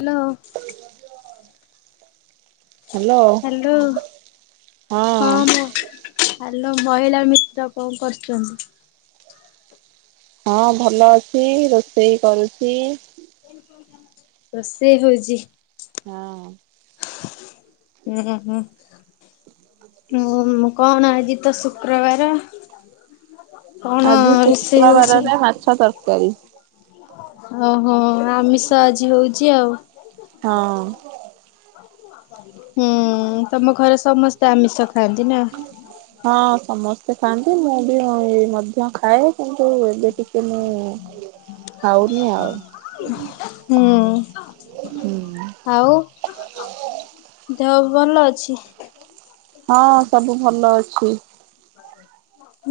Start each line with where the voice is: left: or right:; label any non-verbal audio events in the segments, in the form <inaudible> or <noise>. left: Hello
right: hello
left: hello
right: ହଁ।
left: Hello ମହିଳା ମିତ୍ର କଣ କରୁଛନ୍ତି?
right: ହଁ ଭଲ ଅଛି ରୋଷେଇ କରୁଛି।
left: ରୋଷେଇ ହୋଉଛି।
right: ହଁ।
left: ଉଁ ହୁଁ ହୁଁ। ହୁଁ କଣ ଆ ଆଜି ତ ଶୁକ୍ରବାର। କଣ
right: ଆଜି
left: ରୋଷେଇ ହଉଛି?
right: ଶୁକ୍ରବାରରେ ମାଛ ତରକାରୀ।
left: ଓହୋ। ଆମିଷ ଆଜି ହୋଉଛି ଆଉ।
right: ହଁ।
left: ହୁଁ ତମ ଘରେ ସମସ୍ତେ ଆମିଷ ଖାଆନ୍ତି ନା?
right: ହଁ ସମସ୍ତେ। ସେ ଖାଆନ୍ତି ମୁଁ ବି ମଧ୍ୟ ଖାଏ କିନ୍ତୁ ଏବେ କିିକେ। ତେଣୁ ଖାାଉନି ଆ ଆଉ
left: ହୁଁ।
right: ହୁଁ।
left: ଆଉ ଦେହ ଭଲ ଅଛି।
right: ହଁ ସବୁ ଭଲ ଅଛି।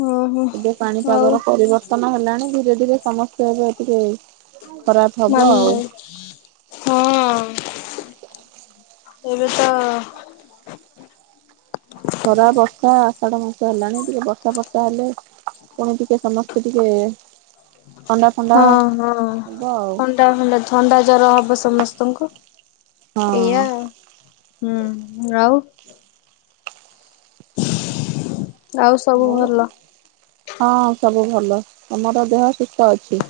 left: ଓହୋ
right: ଏବେ
left: ଆଉ
right: ପାଣିପାଗ ର ପରିବର୍ତ୍ତନ ହେଲାଣି କି? ଯ ଟିକେ ସମସ୍ତ ଟିକେ। ଖରାପ ହବ
left: ମାମୁଁ
right: ଆଉ।
left: ହଁ ଏବେ ତ।
right: ଖରା ବର୍ଷା। ଆଷାଢ ମାସ ହେଲାଣି ଟିକେ ବର୍ଷା ବର୍ଷା ହେଲେ ପୁଣି ଟିକେ ସମସ୍ତେ ଟିକେ। ଥଣ୍ଡା ଫଣ୍ଡା
left: ହଁ ହଁ
right: ହବ ଆଉ।
left: ଥଣ୍ଡା ଫଣ୍ଡା ଥଣ୍ଡା ଜର ହବ ସମସ୍ତଙ୍କୁ
right: ହଁ।
left: ଏଇଆ ହୁଁ ଆଉ। ଆଉ ସବୁ ଭଲ।
right: ହଁ ସବୁ ଭଲ ତମର ଦେହ ସୁସ୍ଥ ଅଛି।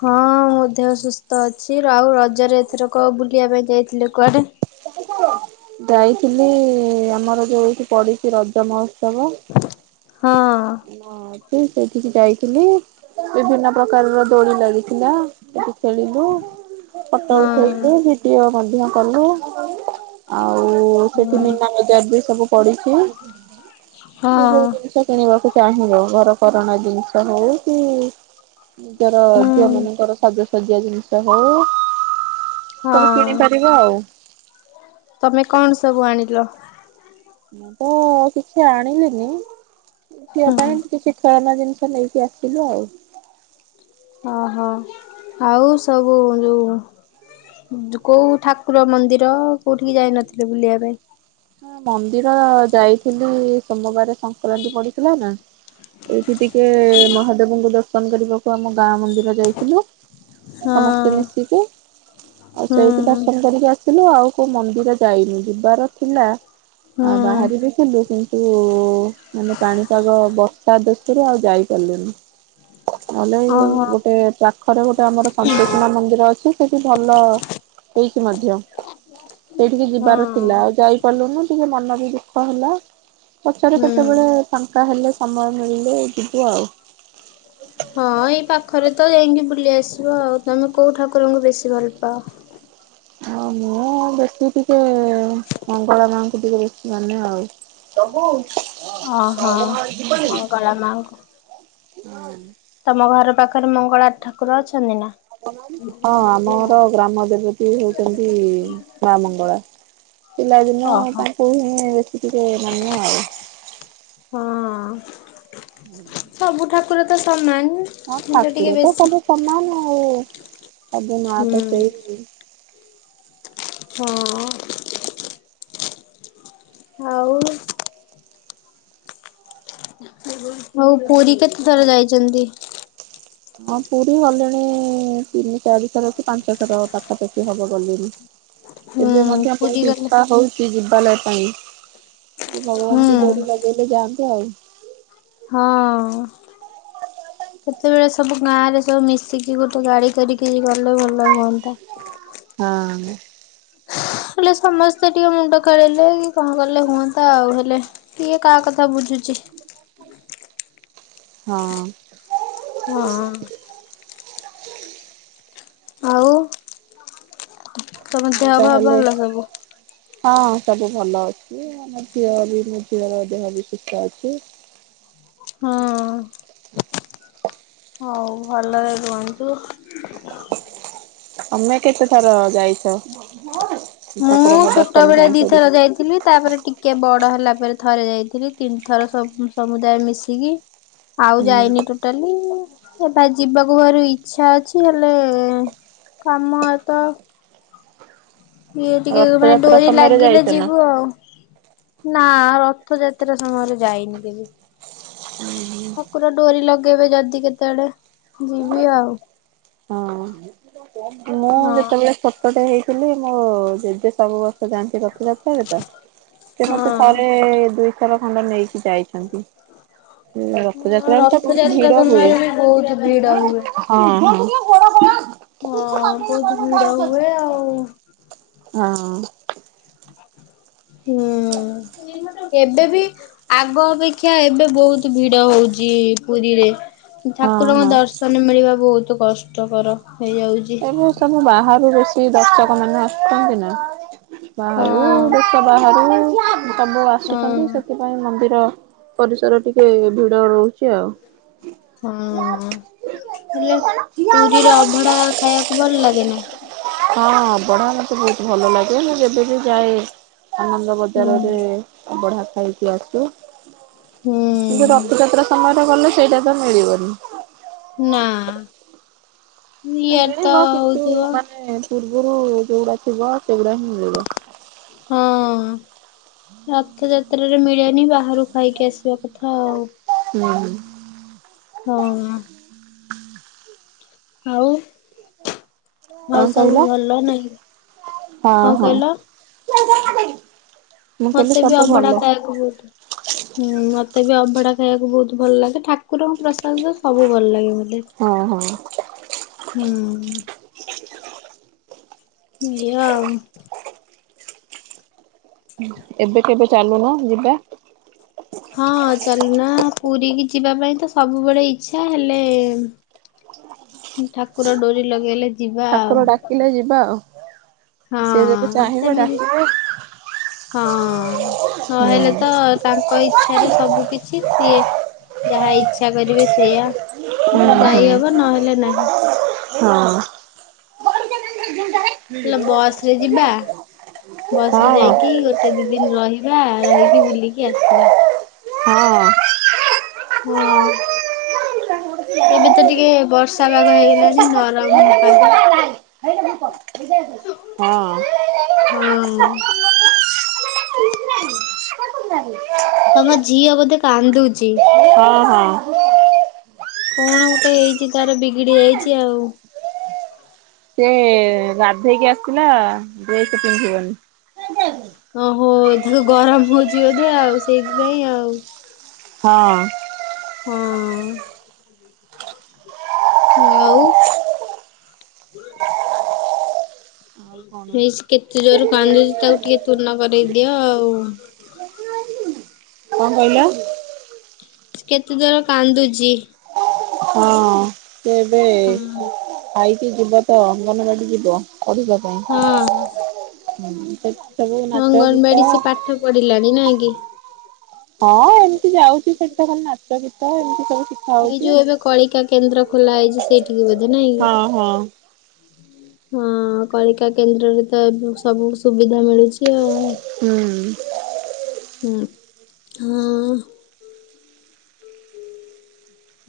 left: ହଁ ମୁଁ ଦେହ ସୁସ୍ଥ ଅଛି ଆଉ ରଜରେ ଏଥର କ ବୁଲିବା ପାଇଁ ଯାଇଥିଲି କୁଆଡେ।
right: ଯାଇଥିଲି ଆମର ଯୋଉ ଏଇଠି ପଡିଛି ରଜ ମହ ଉ ସବ।
left: ହଁ
right: ସେଇଠିକି ଯାଇଥିଲି ବିଭିନ୍ନ ପ୍ରକାରର ଦୋଳି ଲାଗିଥିଲା ସେଠି ଖେଳିଲୁ ଫଟ
left: ହଁ
right: ଉଠେଇଲୁ ଭିଡିଓ ମଧ୍ୟ। କଲୁ। ଆଉ ସେଠି
left: ହଁ
right: ମୀନାବଜାର ବି ସବୁ ପଡିଛି ସେ ଯୋଉ
left: ହଁ
right: ଜିନିଷ କିଣିବାକୁ ଚାହିଁବ ଘର କ କଣା ଜିନିଷ ହଉ କି ନିଜର ଝିଅ
left: ହୁଁ।
right: ମାନଙ୍କର ସାଜ ସଜା ଜିନିଷ ହଉ। ସବୁ
left: ହଁ
right: କିଣିପାରିବ ଆଉ।
left: ତମେ କଣ ସବୁ ଆଣିଲ।
right: ମୁଁ ତ କିଛି ଆଣିଲିନି। ଝିଅ
left: ହୁଁ
right: ପାଇଁ କି କିଛି। ଖେଳନା ଜିନିଷ ନେଇକି ଆସିଲି ଆଉ।
left: ଓହୋ ଆଉ ସବୁ ଯୋଉ କୋଉ ଠାକୁର ମନ୍ଦିର କୋଉଠିକି ଯାଇନଥିଲେ ବୁଲିବା ପାଇଁ।
right: ହଁ ମନ୍ଦିର ଯାଇଥିଲି। ସୋମବାର ସଂକ୍ରାନ୍ତି ପଡିଥିଲା ନା ଏଇଠି ଟିକେ ମହାଦେବଙ୍କୁ ଦର୍ଶନ କରିବାକୁ ଆମ ଗାଁ ମନ୍ଦିର ଯାଇଥିଲୁ।
left: ହଁ
right: ସମସ୍ତେ ମିଶିକି ଆଉ ସେଇଠି
left: ହୁଁ
right: ଦର୍ଶନ କରିକି ଆ ଥିଲୁ ଆଉ କୋଉ ମନ୍ଦିର ଯାଇନି ଯିବାର। ଥିଲା। ଆଉ
left: ହୁଁ।
right: ବାହାରିବି କେବେ କୁ? ଉଁ ମାନେ ପାଣିପାଗ ବର୍ଷା ଦେ ସେରେ ଆଉ ଯାଇପାରଲିନି। ନହେଲେ
left: ଓହୋ
right: ଗୋଟେ ପାଖରେ ଗୋଟେ ଆମର ସନ୍ତୋଷିମା ମନ୍ଦିର ଅଛି। ସେଠି ଭଲ ହେଇଛିି ମଧ୍ୟ ସେଇଠିକି ଯିବାର
left: ହଁ
right: ଥିଲା ଆ ଯାଇପାରିଲୁନି ଟିକେ ମନ ବି ଦୁଃଖ ହେଲା। ପଚାର
left: ହୁଁ।
right: କେତେବେଳେ ଫାଙ୍କା ହେଲେ। ସମୟ ମିଳିଲେ ଯିବି ଆଉ।
left: ହଁ ଏଇ ପାଖରେ ତ ଯାଇକି ବୁଲି ଆସିବ ଆଉ ତମେ କୋଉ ଠାକୁରଙ୍କୁ ବେଶୀ ଭଲ ପାଅ।
right: ହଁ ମୁଁ ବେଶି ଟିକେ ମଙ୍ଗଳା ମାଙ୍କୁ ଟିକେ ବେଶୀ ମାନେ ଆଉ। ହଁ
left: ଓହୋ ମଙ୍ଗଳା ମାଙ୍କୁ।
right: ହଁ।
left: ତମ ଘର ପାଖରେ ମଙ୍ଗଳା ଠାକୁର ଅଛନ୍ତି ନା?
right: ହଁ ଆମର ଗ୍ରାମ ଦେବତୀ ହଉଛନ୍ତି ମା ମଙ୍ଗଳା ପିଲାଦିନେ
left: ଓହୋ।
right: ତାଙ୍କୁ ହିଁ ଟିକେ ମାନେ ଆଉ।
left: ହଁ।
right: ହୁଁ।
left: ସବୁ ଠାକୁର ତ ସମାନ।
right: ହଁ
left: ହେଲେ ଟିକେ
right: ଠାକୁର ତ
left: ବେଶୀ
right: ସବୁ ସମାନ। ସବୁ ମାଆ ତ
left: ହୁଁ
right: ସେଇ
left: ହଁ। ହୋଉ ହଉ ପୁରୀ କେତେ ଥର ଯାଇଛନ୍ତି?
right: ହଁ ପୁରୀ ଗଲେଣି ତିନି ଚାରିଶର କି ପାଞ୍ଚ ଥର ପାଖାପାଖି ହବ ଗଲିଣି।
left: ହୁଁ
right: ଏବେ ମଧ୍ୟ
left: ପୁରୀ
right: ବହୁତ
left: ଗଲେ
right: ଇଚ୍ଛା ହଉଛି ଯିବା ଲ ଉଁ
left: ହୁଁ।
right: ଭଗବାନଙ୍କୁ ଡୋରି ଲଗିଇଲେ ଯାଆନ୍ତି ଆଉ?
left: ହଁ <inaudible> କେତେବେଳେ ସବୁ ଗାଁ ରେ ସବୁ ମିସି ସେଟି ଗୋଟେ ଗାଡି କରିକି ଗଲେ ଭଲ ହୁଅନ୍ତା।
right: ହଁ
left: ହେଲେ ସମସ୍ତେ ଟିକେ ମୁଣ୍ଡ ଖେଲେଇଲେ କଣ କଲେ ହୁଅନ୍ତା ଆଉ ହେଲେ ଟିକେ କାହା କଥା ବୁଝୁଛି।
right: ହଁ।
left: ହଁ। ଆଉ ତମ
right: ଆଉ
left: ଦେହ ପା
right: ତାହେଲେ
left: ଭଲ ସବୁ?
right: ହଁ ସବୁ ଭଲ ଅଛି। ଆମ ଝିଅ ବି ମୋ ଝିଅର ଦେହ ବି ସୁସ୍ଥ ଅଛି।
left: ହଁ। ହଉ ଭଲରେ ରୁହନ୍ତୁ
right: ତମେ କେତେଥର ଯାଇଚ?
left: ମୁଁ ଛୋଟ ବେଳେ ଦି ଥର ଯାଇଥିଲି ତାପରେ ଟିକେ ବଡ ହେଲା ତାପରେ ଥରେ ଯାଇଥିଲି ତିନି ଥର ସମୁଦାୟ ମିଶିକି। ଆଉ
right: ହୁଁ
left: ଯାଇନି ଟୋଟାଲି। ଏ ବା ଯିବାକୁ ଘରୁ ଇଚ୍ଛା ଅଛି ହେଲେ କାମ ତ ଇଏ ଟିକେ ମାନେ
right: ରଥଯାତ୍ରା
left: ଡୋରି
right: ସମୟରେ
left: ଲାଗିଲେ
right: ଯାଇଛ ନା?
left: ଯିବୁ ଆଉ। ନା ରଥଯାତ୍ରା ସମୟରେ ଯାଇନି କେବେ। ଠାକୁର ଡୋରି ଲଗେଇବେ ଯଦି କେତେବେଳେ ଯିବି ଆଉ।
right: ହଁ ଯେତେବେଳେ ଛୋଟଟେ ହେଇ ଥିଲି ମୋ ଜେଜେ ସବୁ ବର୍ଷ ଯାଆନ୍ତି ରଥ ରଥରେ ତ ସେ ମତେ ଥରେ
left: ହଁ
right: ଦୁଇ ଉତ୍ତରାଖଣ୍ଡ ନେଇକି ଯାଇଛନ୍ତି। ରଥଯାତ୍ରାରେ ତ ବହୁତ
left: ରଥଯାତ୍ରା
right: ଭିଡ ହୁଏ
left: ସମୟରେ ବି ବହୁତ ଭିଡ ହୁଏ।
right: ହଁ ହଁ। ହଁ
left: ହଁ ବହୁତ ଭିଡ ହୁଏ ଆଉ
right: ହଁ ହଁ।
left: ହୁଁ। ଏବେ ବି ଆଗ ଅପେକ୍ଷା ଏବେ ବହୁତ ଭିଡ ହଉଛି ପୁରୀରେ। ଠାକୁରଙ୍କ
right: ହଁ
left: ଦର୍ଶନ ମିଳିବା ବହୁତ ବହୁତ କଷ୍ଟକର ହେଇଯାଉଛି।
right: ଏବେ ସବୁ ବାହାରୁ ବେଶି ଦର୍ଶକ ମାନେ ଆସୁଛନ୍ତି ନା। ହଁ।
left: ହଁ
right: ବାହାରୁ ଦେଶ ବାହାରୁ ସବୁ
left: ହଁ
right: ଆସୁଛନ୍ତି ସେଥିପାଇଁ ମନ୍ଦିର ର ପରିସର ଟିକେ ଭିଡ ରହୁଛି ଆଉ।
left: ହଁ ହେଲେ ପୁରୀରେ ଅଭଢା ଖାଇବାକୁ ଭଲ ଲାଗେ ନା।
right: ହଁ ଅବଢା ମତେ ବହୁତ ଭଲ ଲାଗେ। ମୁଁ ଯେବେ ବିି ଯାଏ ଆନନ୍ଦ
left: ହୁଁ
right: ବଜାରରେ ଅବଢା ଖାଇକି ଆସୁ।
left: ହୁଁ
right: କିନ୍ତୁ ରଥଯାତ୍ରା ସମୟରେ ତ କଲେ ସେଇଟା ତ ମିଳିବନି।
left: ନା। ଇଆଡେ ତ
right: ମିଳିବ କିନ୍ତୁ
left: ହଉଥିବ
right: ମାନେ ପୂର୍ବରୁ ଯୋଉଗୁଡା ଥିବ ସେଗୁଡା ହିଁ ମିଳିବ।
left: ହଁ ରଥଯାତ୍ରାରେ ମିଳେନି ବାହାରୁ ଖାଇକି ଆସିବା କଥା ଆଉ।
right: ହୁଁ।
left: ହ। ଆଉ।
right: କଣ
left: ଆଉ ସବୁ
right: କହିଲ
left: ଭଲ ନାହିଁ
right: ହଁ
left: କଣ
right: ହଁ।
left: କହିଲ?
right: <unintelligible> କହିଲି
left: ମତେ ବି
right: ସବୁ
left: ଅଭଢା
right: ଭଲ
left: ଖାଇବାକୁ ବହୁତ ହୁଁ ମତେ ବି ଅଭଢା ଖ ଖାଇବାକୁ ବହୁତ ଭଲ ଲାଗେ ଠା କୁରଙ୍କ ପ୍ରସାଦ ସବୁ ଭଲ ଲାଗେ ମୋତେ
right: ହଁ ହଁ
left: ହୁଁ। ହୁଁ। ଏୟା ଆଉ।
right: ଏବେ କେବେ? ଚାଲୁନ ଯିବା।
left: ହଁ ଚାଲୁନା ପୁରୀ କିି ଯିବା ପାଇଁ ତ ସବୁବେଳେ ଇଚ୍ଛା ହେଲେ ଠାକୁର ଡୋରି ଲଗେଇଲେ ଯିବା ଆଉ
right: ଠାକୁର ଡାକିଲେ ଯିବା ଆଉ। ସେ ଯେବେ
left: ହଁ
right: ଚାହିଁବ
left: ସେମିତି
right: ଡାକିବେ।
left: ହଁ
right: ହୁଁ
left: ନହେଲେ ତ ତାଙ୍କ ଇଚ୍ଛାରେ ସବୁ କିଛି ସିଏ ଯାହା ଇଚ୍ଛା କରିବେ ସେଇଆ
right: ହୁଁ
left: ଯାଇହବ ନହେଲେ ନାହିଁ।
right: ହଁ
left: ହେଲା ବସ ରେ ଯିବା ବସରେ
right: ହଁ।
left: ଯାଇକି ଗୋଟେ ଦି ଦିନ ରହିବା
right: ହଁ।
left: ରହିକି ବୁଲିକି ଆସିବା।
right: ହଁ
left: ହଁ ଏବେ ତ ଟିକେ ବର୍ଷା ପାଗ ହେଇଗଲାଣି ନରମ ପାଗ ହଁ। ତମ ଝିଅ ବୋଧେ କାନ୍ଦୁଛି?
right: ହଁ ହଁ।
left: କଣ ଗୋଟେ ହେଇଛି ତାର ବିଗିଡି ଯାଇଛି ଆଉ।
right: ସେ ଗାଧେଇକି ଆସିଥିଲା ଡ୍ରେସ ପିନ୍ଧିବନି।
left: ଓହୋ ତାକୁ ଗରମ ହଉଛି ବୋଧେ ଆଉ ସେଇଥିପାଇଁ ଆଉ।
right: ହଁ।
left: ହଁ। ଆଉ
right: ଆଉ କଣ?
left: ହେଇ କେତେ ଜୋର କାନ୍ଦୁଛି ତାକୁ ଟିକେ ତୁନ କରେଇଦିଅ ଆଉ।
right: କଣ କହିଲ?
left: କେତେ ଯୋରେ କାନ୍ଦୁଚି।
right: ହଁ ଏବେ
left: ହଁ
right: ଆାଇ ସିଏ ଯିବ ତ ଅଙ୍ଗନବାଡ଼ି ଯିବ ପଢିବା
left: ହଁ
right: ପାଇଁ ହୁଁ ତ
left: ଅଙ୍ଗନବାଡି ସେ ପାଠ ପଢିଲାଣି ନାଇଁ କି। <inaudible>
right: ହଁ ଏମିତି ଯାଉଛି ସେଠି ଖାଲି ନାଚ ଗୀତ ଏମିତି ସବୁ ଶିଖା
left: ସେଇ
right: ହଉଛି।
left: ଯୋଉ ଏବେ କଳିକା କେନ୍ଦ୍ର ଖୋଲା ହେଇଛି ସେଇଠି ବୋଧେ ନାଇଁ
right: ହଁ ହଁ
left: କି ହଁ କଳିକା କେନ୍ଦ୍ରରେ ତ ଏ ସବୁ ସୁବିଧା ମିଳୁଛି ଆଉ।
right: ହୁଁ
left: ହୁଁ ହଁ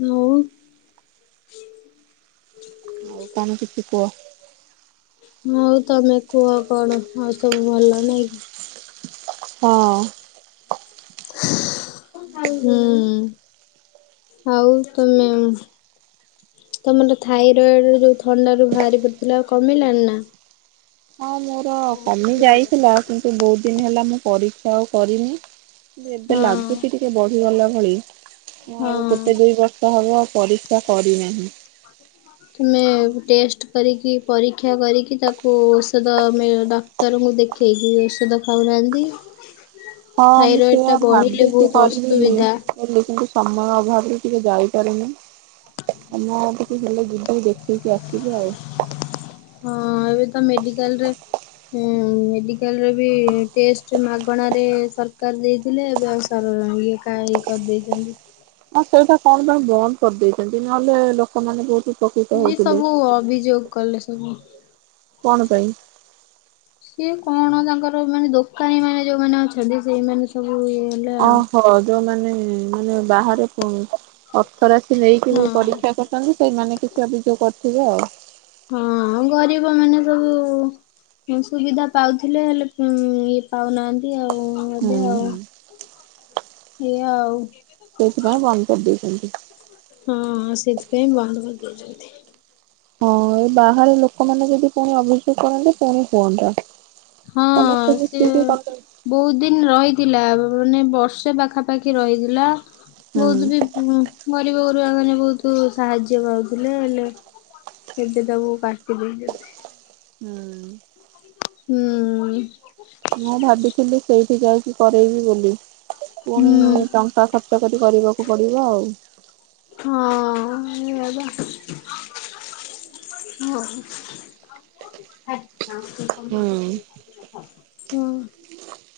left: ଆଉ
right: ଆଉ କଣ କିଛି କୁହ
left: ହଉ ତମେ କୁହ କଣ ଆଉ ସବୁ ଭଲ ନାଇଁ କି?
right: ହଁ।
left: ହୁଁ ଆଉ ତମେ ତମର ଥାଇରଏଡ ଯୋଉ ଥଣ୍ଡ ରୁ ବାହାରି ପଡିଥିଲା କମିଲଣିି ନା
right: ହଁ କମି ଯାଇଥିଲ କିନ୍ତୁ ବହୁତ ଦିନ ହେଲା ମୁଁ ପରୀକ୍ଷା ଆଉ କରିନି। ଏବେ
left: ହଁ।
right: ଲାଗୁଛି ଟିକେ ବଢିଗଲା ଭଳି ମୁଁ
left: ହଁ।
right: ଆଉ କେତେ ଦୁଇ ବର୍ଷ ହବ । ପରୀକ୍ଷା କରିନାହିଁ।
left: ତମେ ଟେଷ୍ଟ କରିକି ପରୀକ୍ଷା କରିକି ତାକୁ ଔଷଧ ଆମେ ଡାକ୍ତରଙ୍କୁ ଦେଖେଇକି ଔଷଧ ଖାଉନାହାନ୍ତି।
right: ହଁ ମୁଁ
left: ଥାଇରଏଡ
right: ସେଆ
left: ଟା ବଢିଲେ
right: ଭାବିକି
left: ବହୁତ
right: କରିବି
left: ଅସୁବିଧା।
right: କିଲ କିନ୍ତୁ ସମୟ ଅଭାବ ଟିକେ ଯାଇପାରୁନି ଆମ ଟିକେ ଭଲ ଯୁିବି ଦେଖେଇିକି ଆସିବି ଆଉ।
left: ହଁ ଏବେ ତ ମେଡିକାଲରେ ମେଡିକାଲରେ ବି ଟେଷ୍ଟ ମାଗଣ ାରେ ସରକାର ଦେଇଥିଲେ ଏବେ ଆଉ ଇଏ କା ଇ କରିଦେଇଛନ୍ତି।
right: ହଁ ସେଇଟା କଣ କଣ ବନ୍ଦ କରିଦେଇଛନ୍ତି ନହେଲେ ଲୋକମାନେ ବହୁତ ଉପକୃତ
left: ଇ
right: ହଉଥିଲେ।
left: ସବୁ ଅଭିଯୋଗ କଲେ ହ
right: କଣ ପାଇଁ
left: ସିଏ କଣ ତାଙ୍କର ମାନେ ଦୋକାନୀ ମାନେ ଯୋଉମାନେ ଅଛନ୍ତି ସେଇମାନେେ ସବୁ ଇଏ ହେଲେ ଆଉ।
right: ଓହୋ ଯୋଉ ମାନେ ମାନେ ବାହାରେ ପ ଅଥରାସି ନେଇକି ବି ପରୀକ୍ଷା
left: ହଁ
right: କରୁଛନ୍ତି ସେମାନେ କିଛି ପଚା ପିଚ <unintelligible> କରିଥିବେ ଆଉ
left: ହଁ, ଆଉ ଗରିବ ମାନେ ସବୁ ସୁବିଧା ପାଉଥିଲେ, ହେଲେ ଇଏ ପାଉନାହାନ୍ତି। ଆଉ ଏବେ ଆଉ
right: ହୁଁ
left: ଇଏ ଆଉ
right: ସେଥିପାଇଁ ବନ୍ଦ କରି ଦେଇଛନ୍ତି୍।
left: ସେଥିପାଇଁ ବନ୍ଦ କରି ଦେଇଛନ୍ତି୍।
right: ହଁ ଏଇ ବାହାରେ ଲୋକମାନେ ଯଦି ପୁଣି ଅଭିଯୋଗ କରନ୍ତେ ପୁଣି ହୁଅନ୍ତା ।
left: ହଁ ସେଏ ବହୁତ ଦିନ ରହି ଥିଲା ମାନେ ବର୍ଷେ ପାଖାପାଖି ରହିଥିଲା।
right: ହୁଁ
left: ବହୁତ ବି ଗରିବ ଗୁରୁଆ ମାନେ ବହୁତ ସାହାଯ୍ୟ ପାଉଥିଲେ ହେଲେ, ଏବେ ତାକୁ କାଟି ଦେଇ
right: ହୁଁ।
left: ହୁଁ।
right: ମୁଁ ଭାବିଥିଲି, ସେଇଠି ଯାଇକି କରୋଇବି ବୋଲି ।
left: ହୁଁ
right: ପୁଣି ଟଙ୍କା ଖର୍ଚ୍ଚ କରି କରିବ । ପଡ଼ିବ ଆଉ
left: ହଁ ବା ହଁ
right: ହୁଁ।
left: ହଁ ।